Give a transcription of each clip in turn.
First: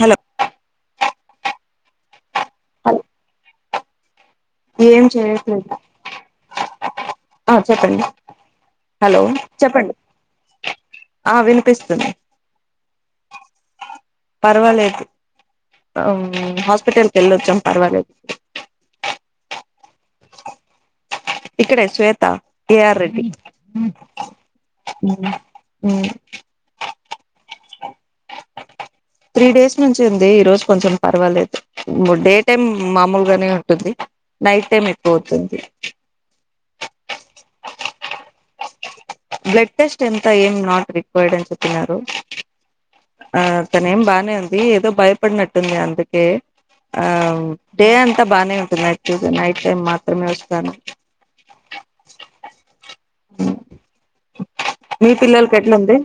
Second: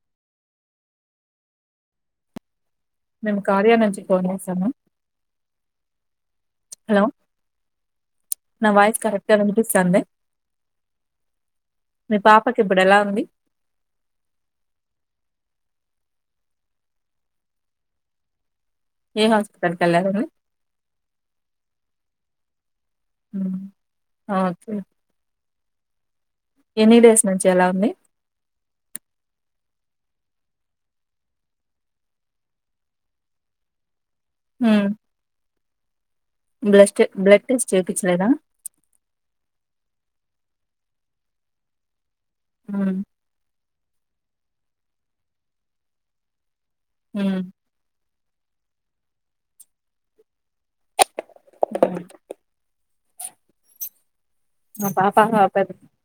హలోలో నిమ్ కార్యనాంచి ఏం చేయట్లేదు హలో చెప్పండి నా వాయిస్ హలో కరెక్ట్గా చెప్పండి వినిపిస్తాంది ఆ వినిపిస్తుంది అడి పర్వాలేదు ఆ హాస్పిటల్కి వెళ్ళొచ్చాం పర్వాలేదు ఏ హాస్పిటల్ కి వెళ్లారండి ఇక్కడ శ్వేత్త కె ఆర్ రెడ్డి హ్మ్ అ ఎనీ డేస్ నుంచి ఎలా ఉంది త్రీ డేస్ నుంచి ఉంది ఈ రోజు కొంచెం పర్వాలేదు డే టైమ్ మామూలుగానే ఉంటుంది నైట్ టైమ్ ఎక్కువ అవుతుంది బ్ బ్లడ్ టెస్ట్ చపించలేదా బ్లడ్ టెస్ట్ ఎంత ఏం నాట్ రిక్వైర్డ్ అని చెప్పతున్నారు ఆ తనే ఏం బానే ఉంత అది ఏదో భయపడినట్టుంది అందుకే ఆ హ్మ్ దే అంత అంత బాగానే ఉంది నైట్ చ నైట్ టైమ్ మాత్రమే వస్తా బ మీ పాపా పిల్లలకి పెద్ద ఎట్లుంది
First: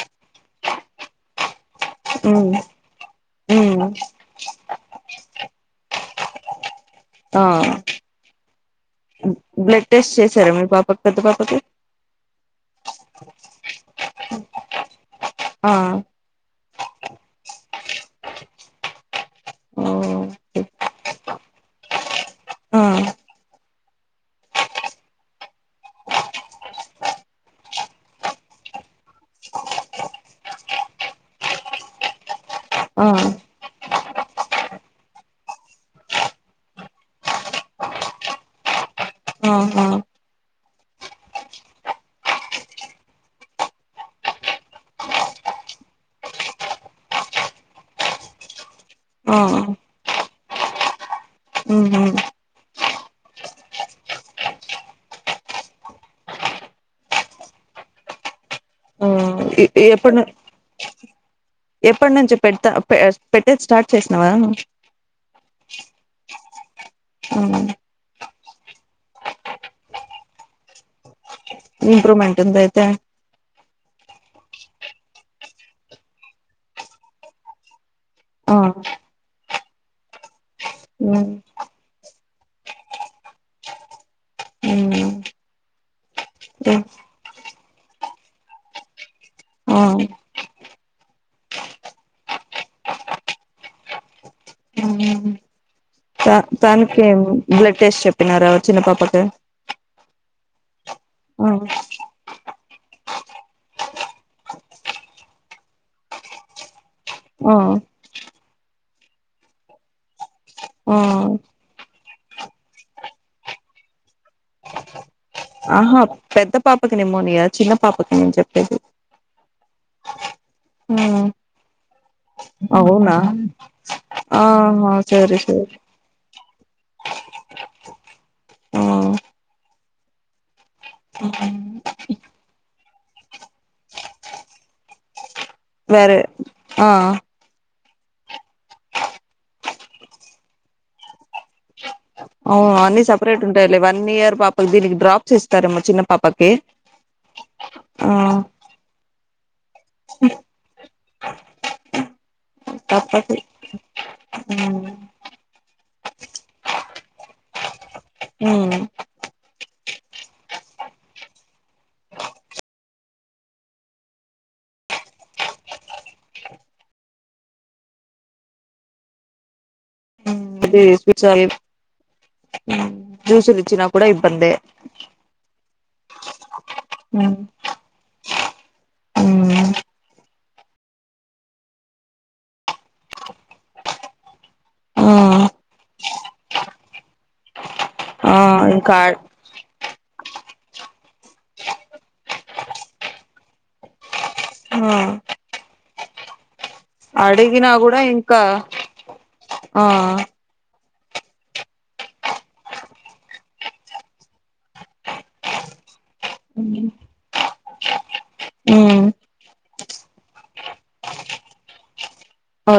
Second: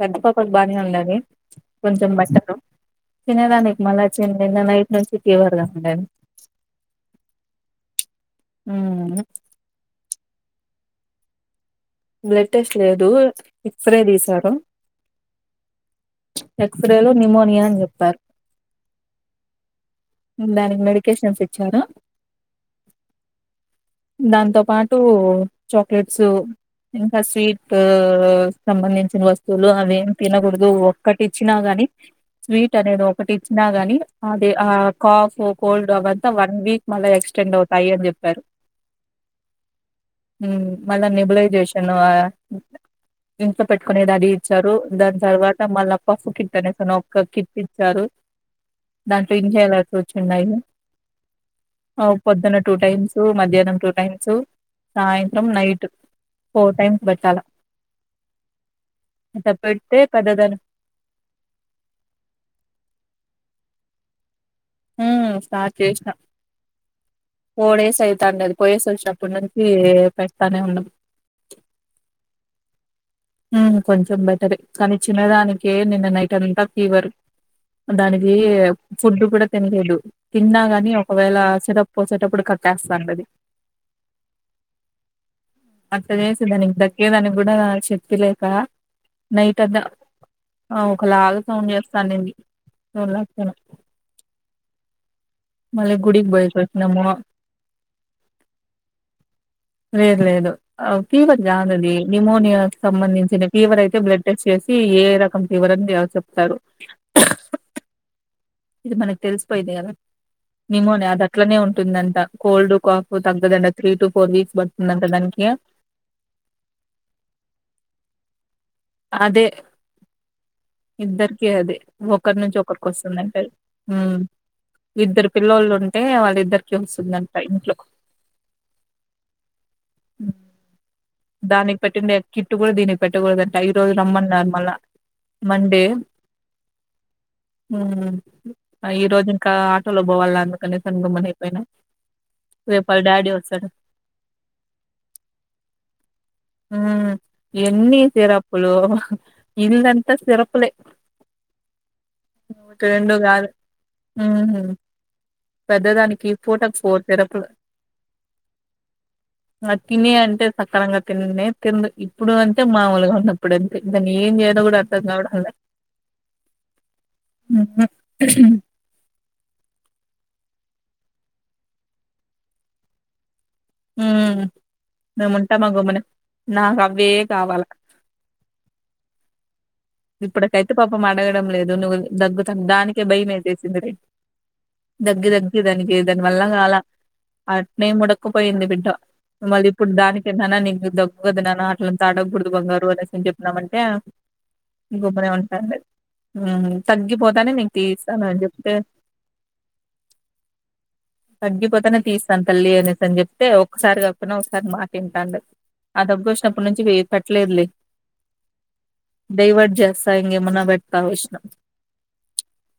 పెద్ద పాప బా అ అలాగే కొంచం ఉమ్ బష్టం చిన్నరా అనేక ఉమ్ మ చెైన్నై నా నైట్ నుంచి సిటీ వర్గా ఆ హ్మ్ బ్లడ్ టెస్ట్ చేసి శర మీ పాప పెద్ద పాపకి బ్లడ్ టెస్ట్ లేదు ఎక్స్రే తీసారు ఆ ఎక్స్రే లో న్మోనియా అని చెప్పారు ఓకే దానికి మెడికేషన్ ఫ విచ్చారా ఆ దాంతో పాటు చాక్లెట్స్ ఇంకా స్వీట్ సంబంధించిన వస్తువులు అవిేం తినకూడదు ఒటి ఇచ్చినా గాని స్వీట్ అనేది ఆ ఒకటి ఇచ్చినా ని అది ఆ కాఫ్ కోల్డ్ అవంతా వన్ వీక్ మళ్ళా ఎక్స్టెండ్ అవుతాయి అని చెప్పారు ఆహా మళ్ళా నిబులై చే తను డంక్ లో పెట్టుకునేది అడీ ఇచ్చారు దాని తర్వాత మళ్ళా పఫ్ కిట్ అనే తను ఒక కిట్ ఇచ్చారు దాంట్లో ఆ ఇం చేయలాల్సి వచ్చిన్నాయి ఉహు పొద్దున్న టూ టైమ్స్ మధ్యాహ్నం టూ టైమ్స్ సాయంత్రం నైట్ ఫోర్ టైమ్స్ పెట్టాలా ఆ అంత పెడితే ఎప్పటి పెద్దదన ఎప్పటి నుంచి పెత పెట్టేది స్టార్ట్ చేసినవాా హ సార్ చేసిన ఫోర్ డేస్ ఐతంది పోయేసి వచ్చ అప్పడు నుంచి పెడతానే ఉండం ఇంప్రూమెంట్ ఉందియితే కొంచెం బెటర్ కానీ తినదానికే నిన్న నైట్ అంతా ఫీవర్ దానికి ఆ ఫుడ్ కూడా తినలేదు తిన్నా కాని ఉమ్ ఒకవేళసటప్సేటప్పుడు కట్టేస్తాం అది ఉమ్ అట్ట చేసి దానికి దక్కేదానికి కూడా చె వ లేక నైట్ అంత ఆ ఒకలాగా సౌండ్ చేస్తానండి సోన్ ను తా తానికి బ్లడ్ టెస్ట్ చెప్పినారా చిన్న పాపకి అ తీవ్ర ఆ జాది నిమోనియా సంబంధించిన ఫీవర్ అయితే బ్లడ్ టెస్ట్ చేసి ఏ రకం ఫీవర్ అని ద్య చెప్తారు ఆ ఇది మనకి తెలిసిపోయింది కదా నిమోనియా ఆ అద్ అట్లనే ఉంటుందంట కోల్డ్ కాఫ్ తగ్గదంట త్రీ టు ఫోర్ వీక్స్ పడుతుందంట దానికి ఆహా పెద్ద పాపకి నిమోనియా చిన్న పాపకి నేన్ చెప్పేది అదే ఇద్దరికి అదే ఒకరి నుంచి ఒకరికి అవునా వస్తుందంట ఉమ్ ఆహా ఇద్దరు సరే సరే పిల్లొల్ఉంటే వాళ్ళిద్దరికి వస్తుందంట ఇంట్లో ఆ మ్ దానిక్ పట్టిండే కిట్టు కూడా దీనిక్ పేట్ట గుడద్ కై రోజ్ రమ్మన్నార్ మల్ల త్వరే ఆ ఆ ఉం ఈ రోజు ఇంకా ఆటోలో బోవాల అందుకనీసం గుమ్మన్ అయిపోయినా ఆ రేపు వాళ్ళ అన్ని డాడీ సపరేట్ వస్తాడు ఉంటాయిలే వన్ ఇయర్ పాపకి దీనికి డ్రాప్స్ ఇస్తారేమో చిన్న పాపకి మ్మ్ ఎన్ని ఆ సిరప్లు ఇల్లంత సిరప్లే రెం తప్పదు కాదు ఉహుం తగ్ దదానికి ఫోటక్ఫోర్ సిరప్లు మ్ ఆ తినే అంటే సక్కరంగా తినే తి ఇప్పుడు అంటే మామూలుగా ఉన్నప్పుడుంతే దాన్ని ఏం చేయాలో కూడా అర్థం కావడం లే ఉందే కుచల్ మ్మ్ జ్యూస్లు ఇచ్చినప్పుడే హ్మ్. ఇబ్బందే మేముంటామా గమ్మున. నాకవ్వే మ్ కావాల. ఇప్పటికైతే పాపం అడగడం లేదు నువ్వు దగ్గుతన్ దానికే భయంమేసేసింది డై ఆ దగ్గి దగ్గి దానికి దాని వల్ల కాల అట్ నే ఆ ముడక్కుపోయింది బిడ్డ ఇంకా మళ్ళీ ఇప్పుడు దానికి నానా నీకు దగ్గు కదా నాన్న అట్లంత ఆడగ కుడదు బంగారు అనేసి చెప్నమంటే ఆ గొబ్బనే ఆంటందే మ్మ్ అడిగినా కూడా ఇంకా ఆ తగ్గిపోతనే తీస్తాన్ తల్లి అనేసి అని చెప్తే ఒక్సారి తప్పను ఒక్సారి మాట్ఇంటాను ఆ దబ్బు వచ్చినప్పటి నుంచి వెకట్లేదులే మ్మ్ డైవర్ట్ చేస్తా ఇంకే మన వెట్త విష్ణ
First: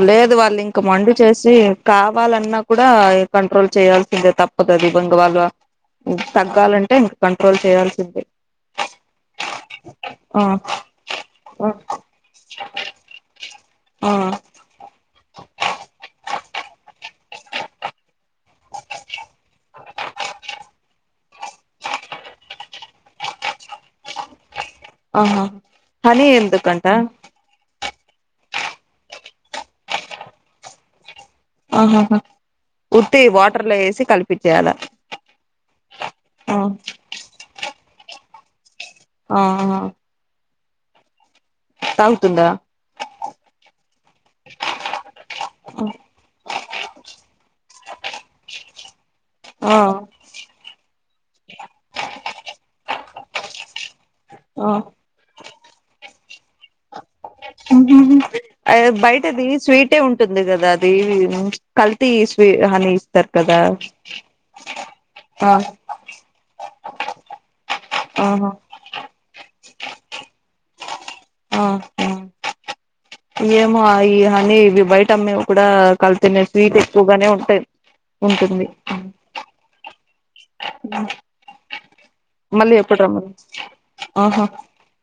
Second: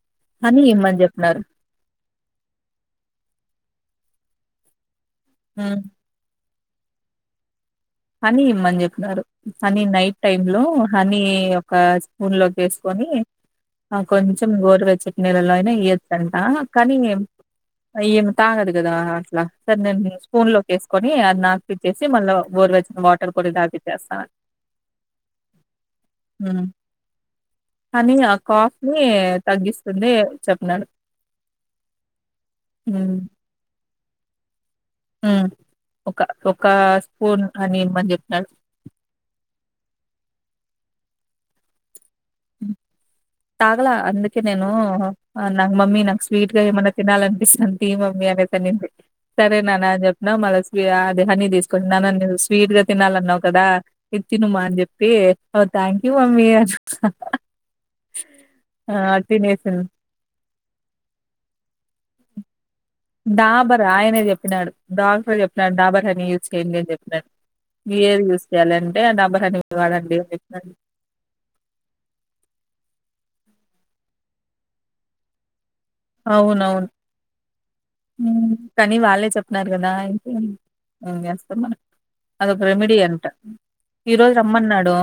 లేదు వాళ్ళు ఇంక మండి చేసి కావాలన్నా కూడా కంట్రోల్ చేయాల్సిందే తప్ ఒకది బంగవాళ్వ ఉం తగ్గాలంటే ఇంక కంట్రోల్ చేయాల్ హనీ ఇమన్ చెప్నారు అనీ నైట్ ఆ టైమ్ లో హనీ ఆ ఒక స్పూన్ లో వేసుకొని ఆ కొంచెం గోరు వెచ్చట్ నీళ్లలో అయిన యేతన్ కానీ ఏం తాగదు కదా అట్లా సర నేను స్పూన్ లో వేసుకొని అది నాకుపిచ్చేసి మళ్ళీ బోరవచ్చ వాటర్ కూడా దాగితేస్తాను ఆహా హని ఎందు కంటా కాఫ్ ని తగ్గిస్తుంది చెప్నాడు ఆహాహా ఉత్తి వాటర్లో వేసి కలిపి పట్టాలా ఒక ఒక స్పూన్ అని ఇమంది చెప్నాడు ఆ హా త తుందా తగలా అందుకే నేను నాకు మమ్మీ నాకు స్వీట్ గా ఏమన్నా తినాలనిపి అంత తీ మమ్మీ అనతే నింది సరే ఆ నా జప్న మళస్వి అ హని తీసుకోండిన్న స్వీట్ గా తినాలన్నావు కదా ఎత్తనుమ్మా ఆ అని చెప్పి ఓ థ్యాంక్ యూ మమ్మీ ఆ! బయటది తినేసింది. స్వీటే ఉంటుంది కదా అది అవి కల్ తీ స్వే డాబర్ ఆయనే చెప్పినాడు డాక్టర్ ఆ చెప్పినాడు డాబర్ హనీ యూజ్ చేయండి అని చెప్పినడు ఏది యూజ్ ఆహా చేయాలంటే ఆ డాబర్ హనీ వాడండి ఆ ఆ ఏమో అని ఇవి బయట అమ్మేవి కూడా కల్తనే అవునవును. స్వీట్ ఎక్కువగానే ఉంటయి కానీ వాళ్ళే చెప్న్నారు కదా ఇ చేస్తాం మన అదొక మళ్ళీ రెమిడీ ఎప్పుడు అంట రమ్మను ఈ రోజు ఆహా రమ్మన్నాడు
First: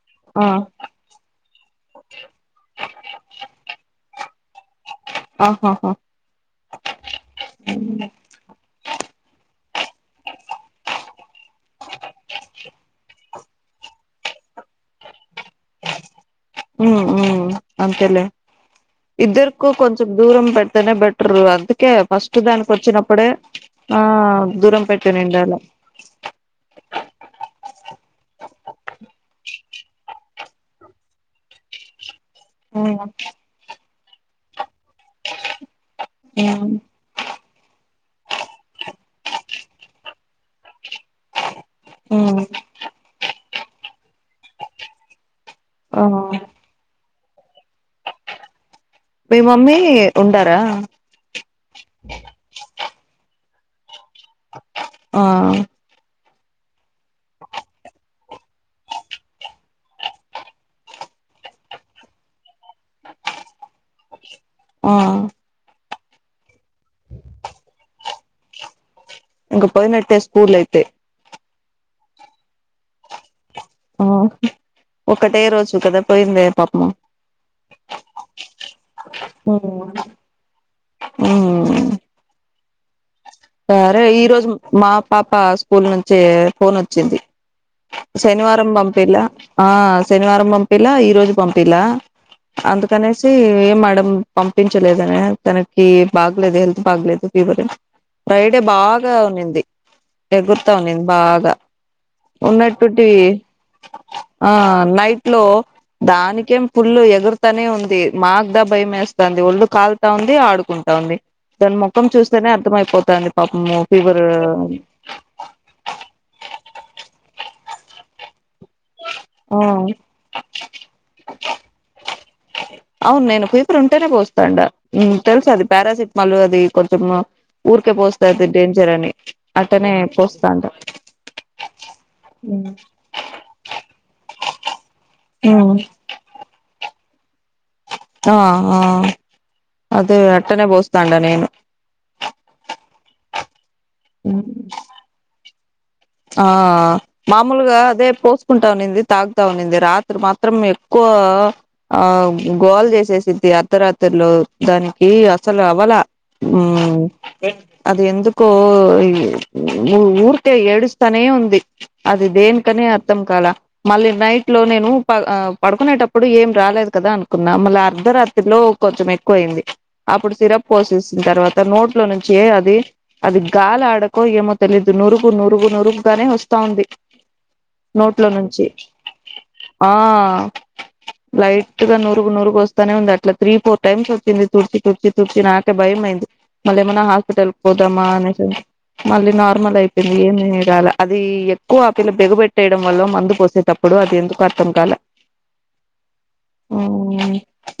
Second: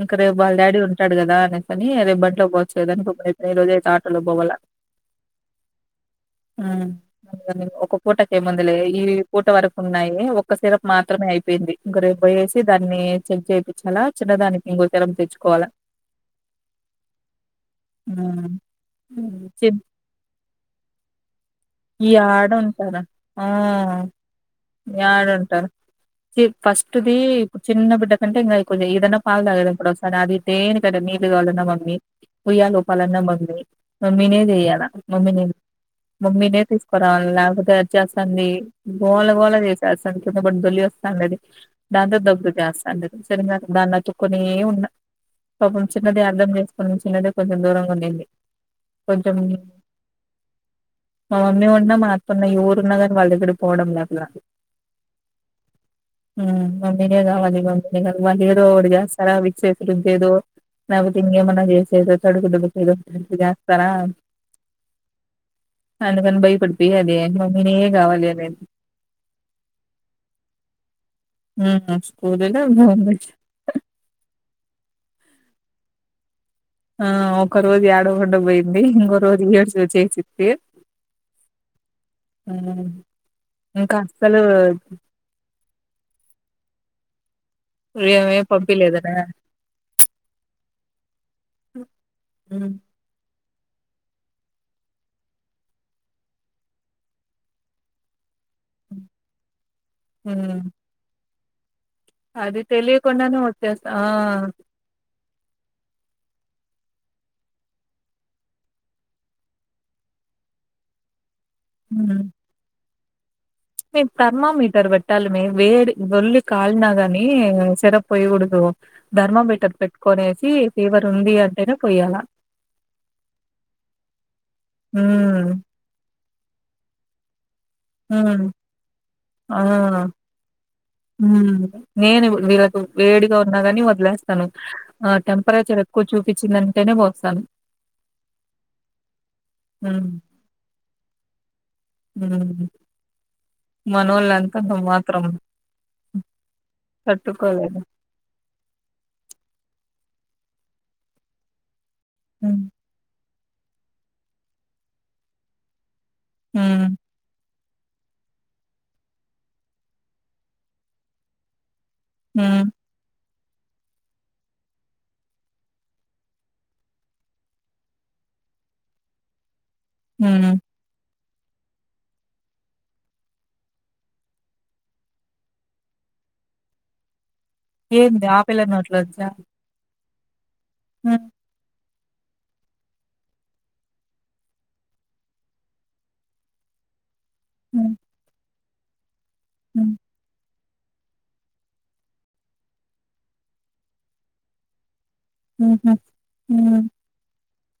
ఇంక రేపు ఆ వాళ్ళ డాడీ ఉంటాడు కదా అని కానీ రేపు బంట్లో పోచ్చలేదాకై ఈ రజ అ బవల్ ఆహాహా హ్మ్. ఒక పూటక ఏముందులే ఈ పూట వరకు ఉన్నాయి ఒక సిరప్ మాత్రమే అయిపోయింది ఇంక రేపు పోయేసి దాన్ని చెక్ చేయి చాలా చిన్నదానికి ఇంకోతరం తెచ్చుకోవాలి ఉ అంతేలే హ్మ్. హ్మ్. ఇద్దరుకు కొంచెం దూరం పెట్ బెటరు అంత ఈ ఆడ ఉంటారు ఆ ఆ దూరం యాడ పెట్టినిండాల ఉంటారు ఫస్ట్దిప్పుడు చిన్న బిడ్డ కంటే ఇంకా ఇకు ఏదన్నా పాలు తాగడు అప్పుడు ఒసారి అది దేనికి అది నీలు కావాలన్నా మమ్మీ పోయా ఉమ్ లోపాలన్న మమ్మీ మమ్మినే చేయ్యాలా మమ్మినే మమ్మినే ఉమ్ మరి లేకపోతే అది చేస్తాంది గోల గోళ చేసా అసలు కిందపడి తొల్లి వస్తాండ అది దాంతో ఉమ్ దబ్బగు చేస్తాండ సరిగా దాని అత్తుకొనే ఉన్న పాపం ఆ చిన్నది అర్థం చేసుకుని చిన్నది కొంచెం దూరంగా ఉండేది మీ మమ్మీ ఉండారా మా మమ్మీ ఉన్నా మా అత్తమ్మ ఎవరు ఉన్నా కానీ వాళ్ళ దగ్గర పోడంలే అట్లా ఆ ఉ మమ్మినే కావాలి మమ్మినే కా వాళ్లు ఏదోకటి చేస్తారా విసేరుద్దేదో లేకపోతే ఏమన్నా చేసేదో తడుగు దొడుగుకేద చేస్తారా ఆ అందుకని భయపడిపోయి అది మమ్మినే కావాలి అనేది ఇంకా పోయినట్టే స్కూలు అయితే ఉహు స్కూలు లే ఇప్పుడే పంపించు ఆ ఒకటే రోజు కదా పోయిందే పాపము ఆ ఒక రోజు ఏడకుండ పోయింది ఇంకో రోజు ఏడ్చేసింది ఉ ఉ సరే ఈ రోజు మా పాప స్కూల్ నుంచి ఫోన్ వచ్ వచ్చింది ఏమేం శనివారం పంపియలేదనా. పంపిలా ఆ శనివారం పంపిలా ఈ రోజు పంపిలా హ్మ్. అందుకనేసి మేడం పంపించలేదనే తనకి బాగలేదు హెల్త్ బాగలేదు ఫీవర్ ఫ్రైడే బాగా ఉన్నింది హ్మ్. ఎగురుతాంది బాగా అది ఉన్నటువంటి తెలియకుండానే వచ్చేస్తా ఆ నైట్ లో దాని ఇంకేం పుల్లు ఎగురుతానే ఉంది మాకు దా భయంమేస్తంది ఒళ్ళు కాల్తా ఉంది ఆడుకుంటాంది దాని ముఖం చూస్తేనే అర్థమయిపో దా మేము థర్మోమీటర్ పెట్టాలి మే వేడి ఒల్లి కాలిన గాని తర పోయికుడదు ఆ ఫీవర్ ఉంది అంటేనే పొయ్యాల అవును నేను ఫీవరు ఉంటేనే పోస్తాండ ఉ తెలుస హ్మ్ అది పారాసిట్ మళ్ళ అది కొంచము ఊరికే పోస్తా హ్మ్ ఇది డేంజర్ అని ఆ అట్టనే పోస్తా ఉన్న హ్మ్ యు కాని వదిలేస్తాను ఆ టెంపరేచర్ ఎక్కువ చూపించిందింటేనే సన్ ఆ ఆ అది అట్టనే పోస్ తాండనేను ఉ మనోళ్లు అంతంత మాత్రం ఆ మామూలుగా తట్టుకోలేరు అదే పోసుకుంటానింది తాగుతావునింది రాత్రి మాత్రం త్రం ఎక్కువ ఆ హ్మ్ గోల్ జసే సి అర్ధరాత్రిలో దానికి అసలు అవలా హ్మ్ యూ అది ఎందుకో ఊ ఊరికే ఏడుస్ తనే ఉంది అది దేని హ్మ్ కని అర్థం కాల మళ్ళీ నైట్ లో నేను ప పడుకునేటప్పుడు ఏం రాలేదు కదా అనుకున్నా మళ్ళీ అర్ధరాత్రిలో కొంచెం ఎక్కువ అయ్యింది అప్పుడు హ్మ్ సిరప్ పోసేసిన తర్వాత నోట్ నోట్లో నుంచి అది అది గాలి ఆడకో ఏమో తెలియదు నురుగు నురుగు నురుగు గానే వస్తా ఉంది ఏంది నోట్లో ఆ పిల్ల నుంచి నోట్లోంచా ఆ హ్మ్ లైట్ గా నూరుగు నూరుగు వస్తానే ఉంది అట్లా త్రీ ఫోర్ టైమ్స్ వచ్చింది తుడిచి తుడిచి తుడిచి నాకే భయం అయ్యింది మళ్లీ ఏమన్నా హాస్ పెటల్ హ్మ్ పోదామా అనేసి మళ్ళీ నార్మల్ హ్మ్ అయిపోయింది ఏమి రాలా అది ఎక్కువ ఆ పిల్ల బిగా పెట్టేయడం వల్ల మందు పోసేటప్పుడు అది ఎందుకో అర్థం కాల ఉహు ఉ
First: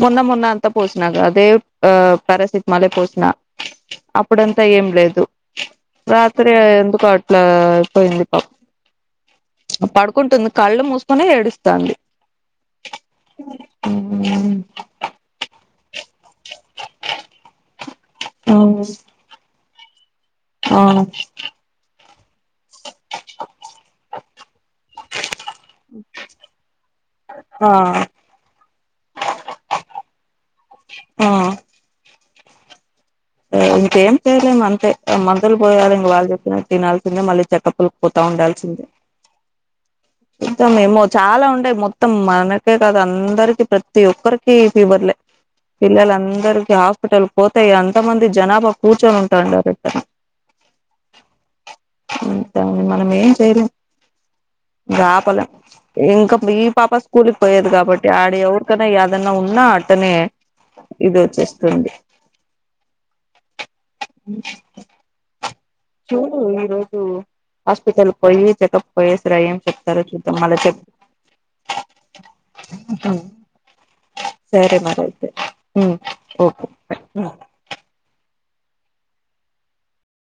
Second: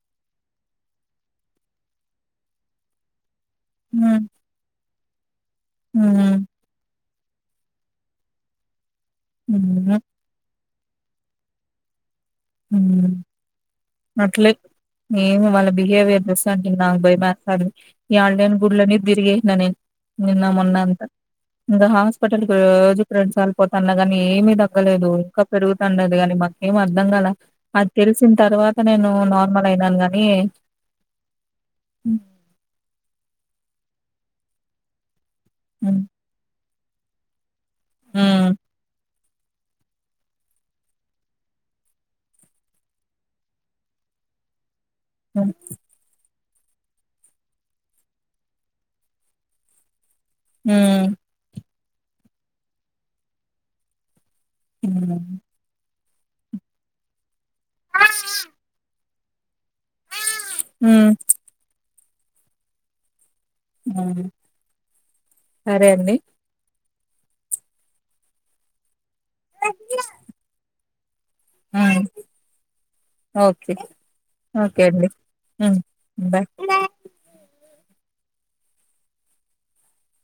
మొన్న మొన్న అంత పోసినాగా అదే ఆ ప్యారాసిటమాలే పోసినా హ్మ్ అప్పుడంతా ఏం లేదు హ్మ్ రాత్రి ఎందుకో లా పోయింది పా హ్మ్. పడుకుంటుంది కళ్ళు మూసుకునే ఏడు తాంది యు అట్లే ఏమి వాళ్ళ బిహేవియర్ చూస్తా ఉంటా ఉంటే నాకు భయం వేస్తాంది మాట్లాడ యాడ లేని గుళ్ళు అన్ని తిరిగి వేసా నేను నిన్న మొన్న ఆ అంత ఇంకా హాస్పిటల్కి రోజు రెండు సార్ పోతున్నా కాని ఏమి తగ్గలేదు ఇంకా పెరుగుతుండది కాని మాకేమి అర్ధం కల అది ఆ తెలిసిన తర్వాత నేను నార్మల్ అయినాను గాని ఎ ఇంకేం చేలేము అంతే అమల్ తల్ పోయారు హ్మ్. ఇంగ వాల్ చెప్పిన తినల్సిందె మళ్ళీ చెకప్ కొల్ పోతా హ్మ్. ఉండాల్సిందే ఇద్దమేమో చాలా ఉంటాయ్, మొత్తం మనకే కాద అందరికి ప్రతి ఒక్కరికి ఫీవర్లే, పిల్లలు అందరు కి హాస్పిటల్ పోతాయ్ అన్ కొంతమంది జనాభా కూర్చొని ఉంటాండరంట హు అంతా మనం ఏం చేయలేం. గాపల హ్మ్. ఇంకా వి పాప స్కూల్ పోయేది కాబట్టి ఆడ ఎవరితొనా ఎదన్న ఉన్నా అతనే హ్మ్. ఇది వచ్చేస్తుంది. ఆ చూడు ఈరో జు హస్పిటల్ పోయి చెకప్ పొయెస్రా ఏం చెప్తారొ చూద్దాం మళ్ళ చె హ్మ్. హు, ఓకే. సరే ఓకే అండి. మరైతే హ్మ్. Okay bye.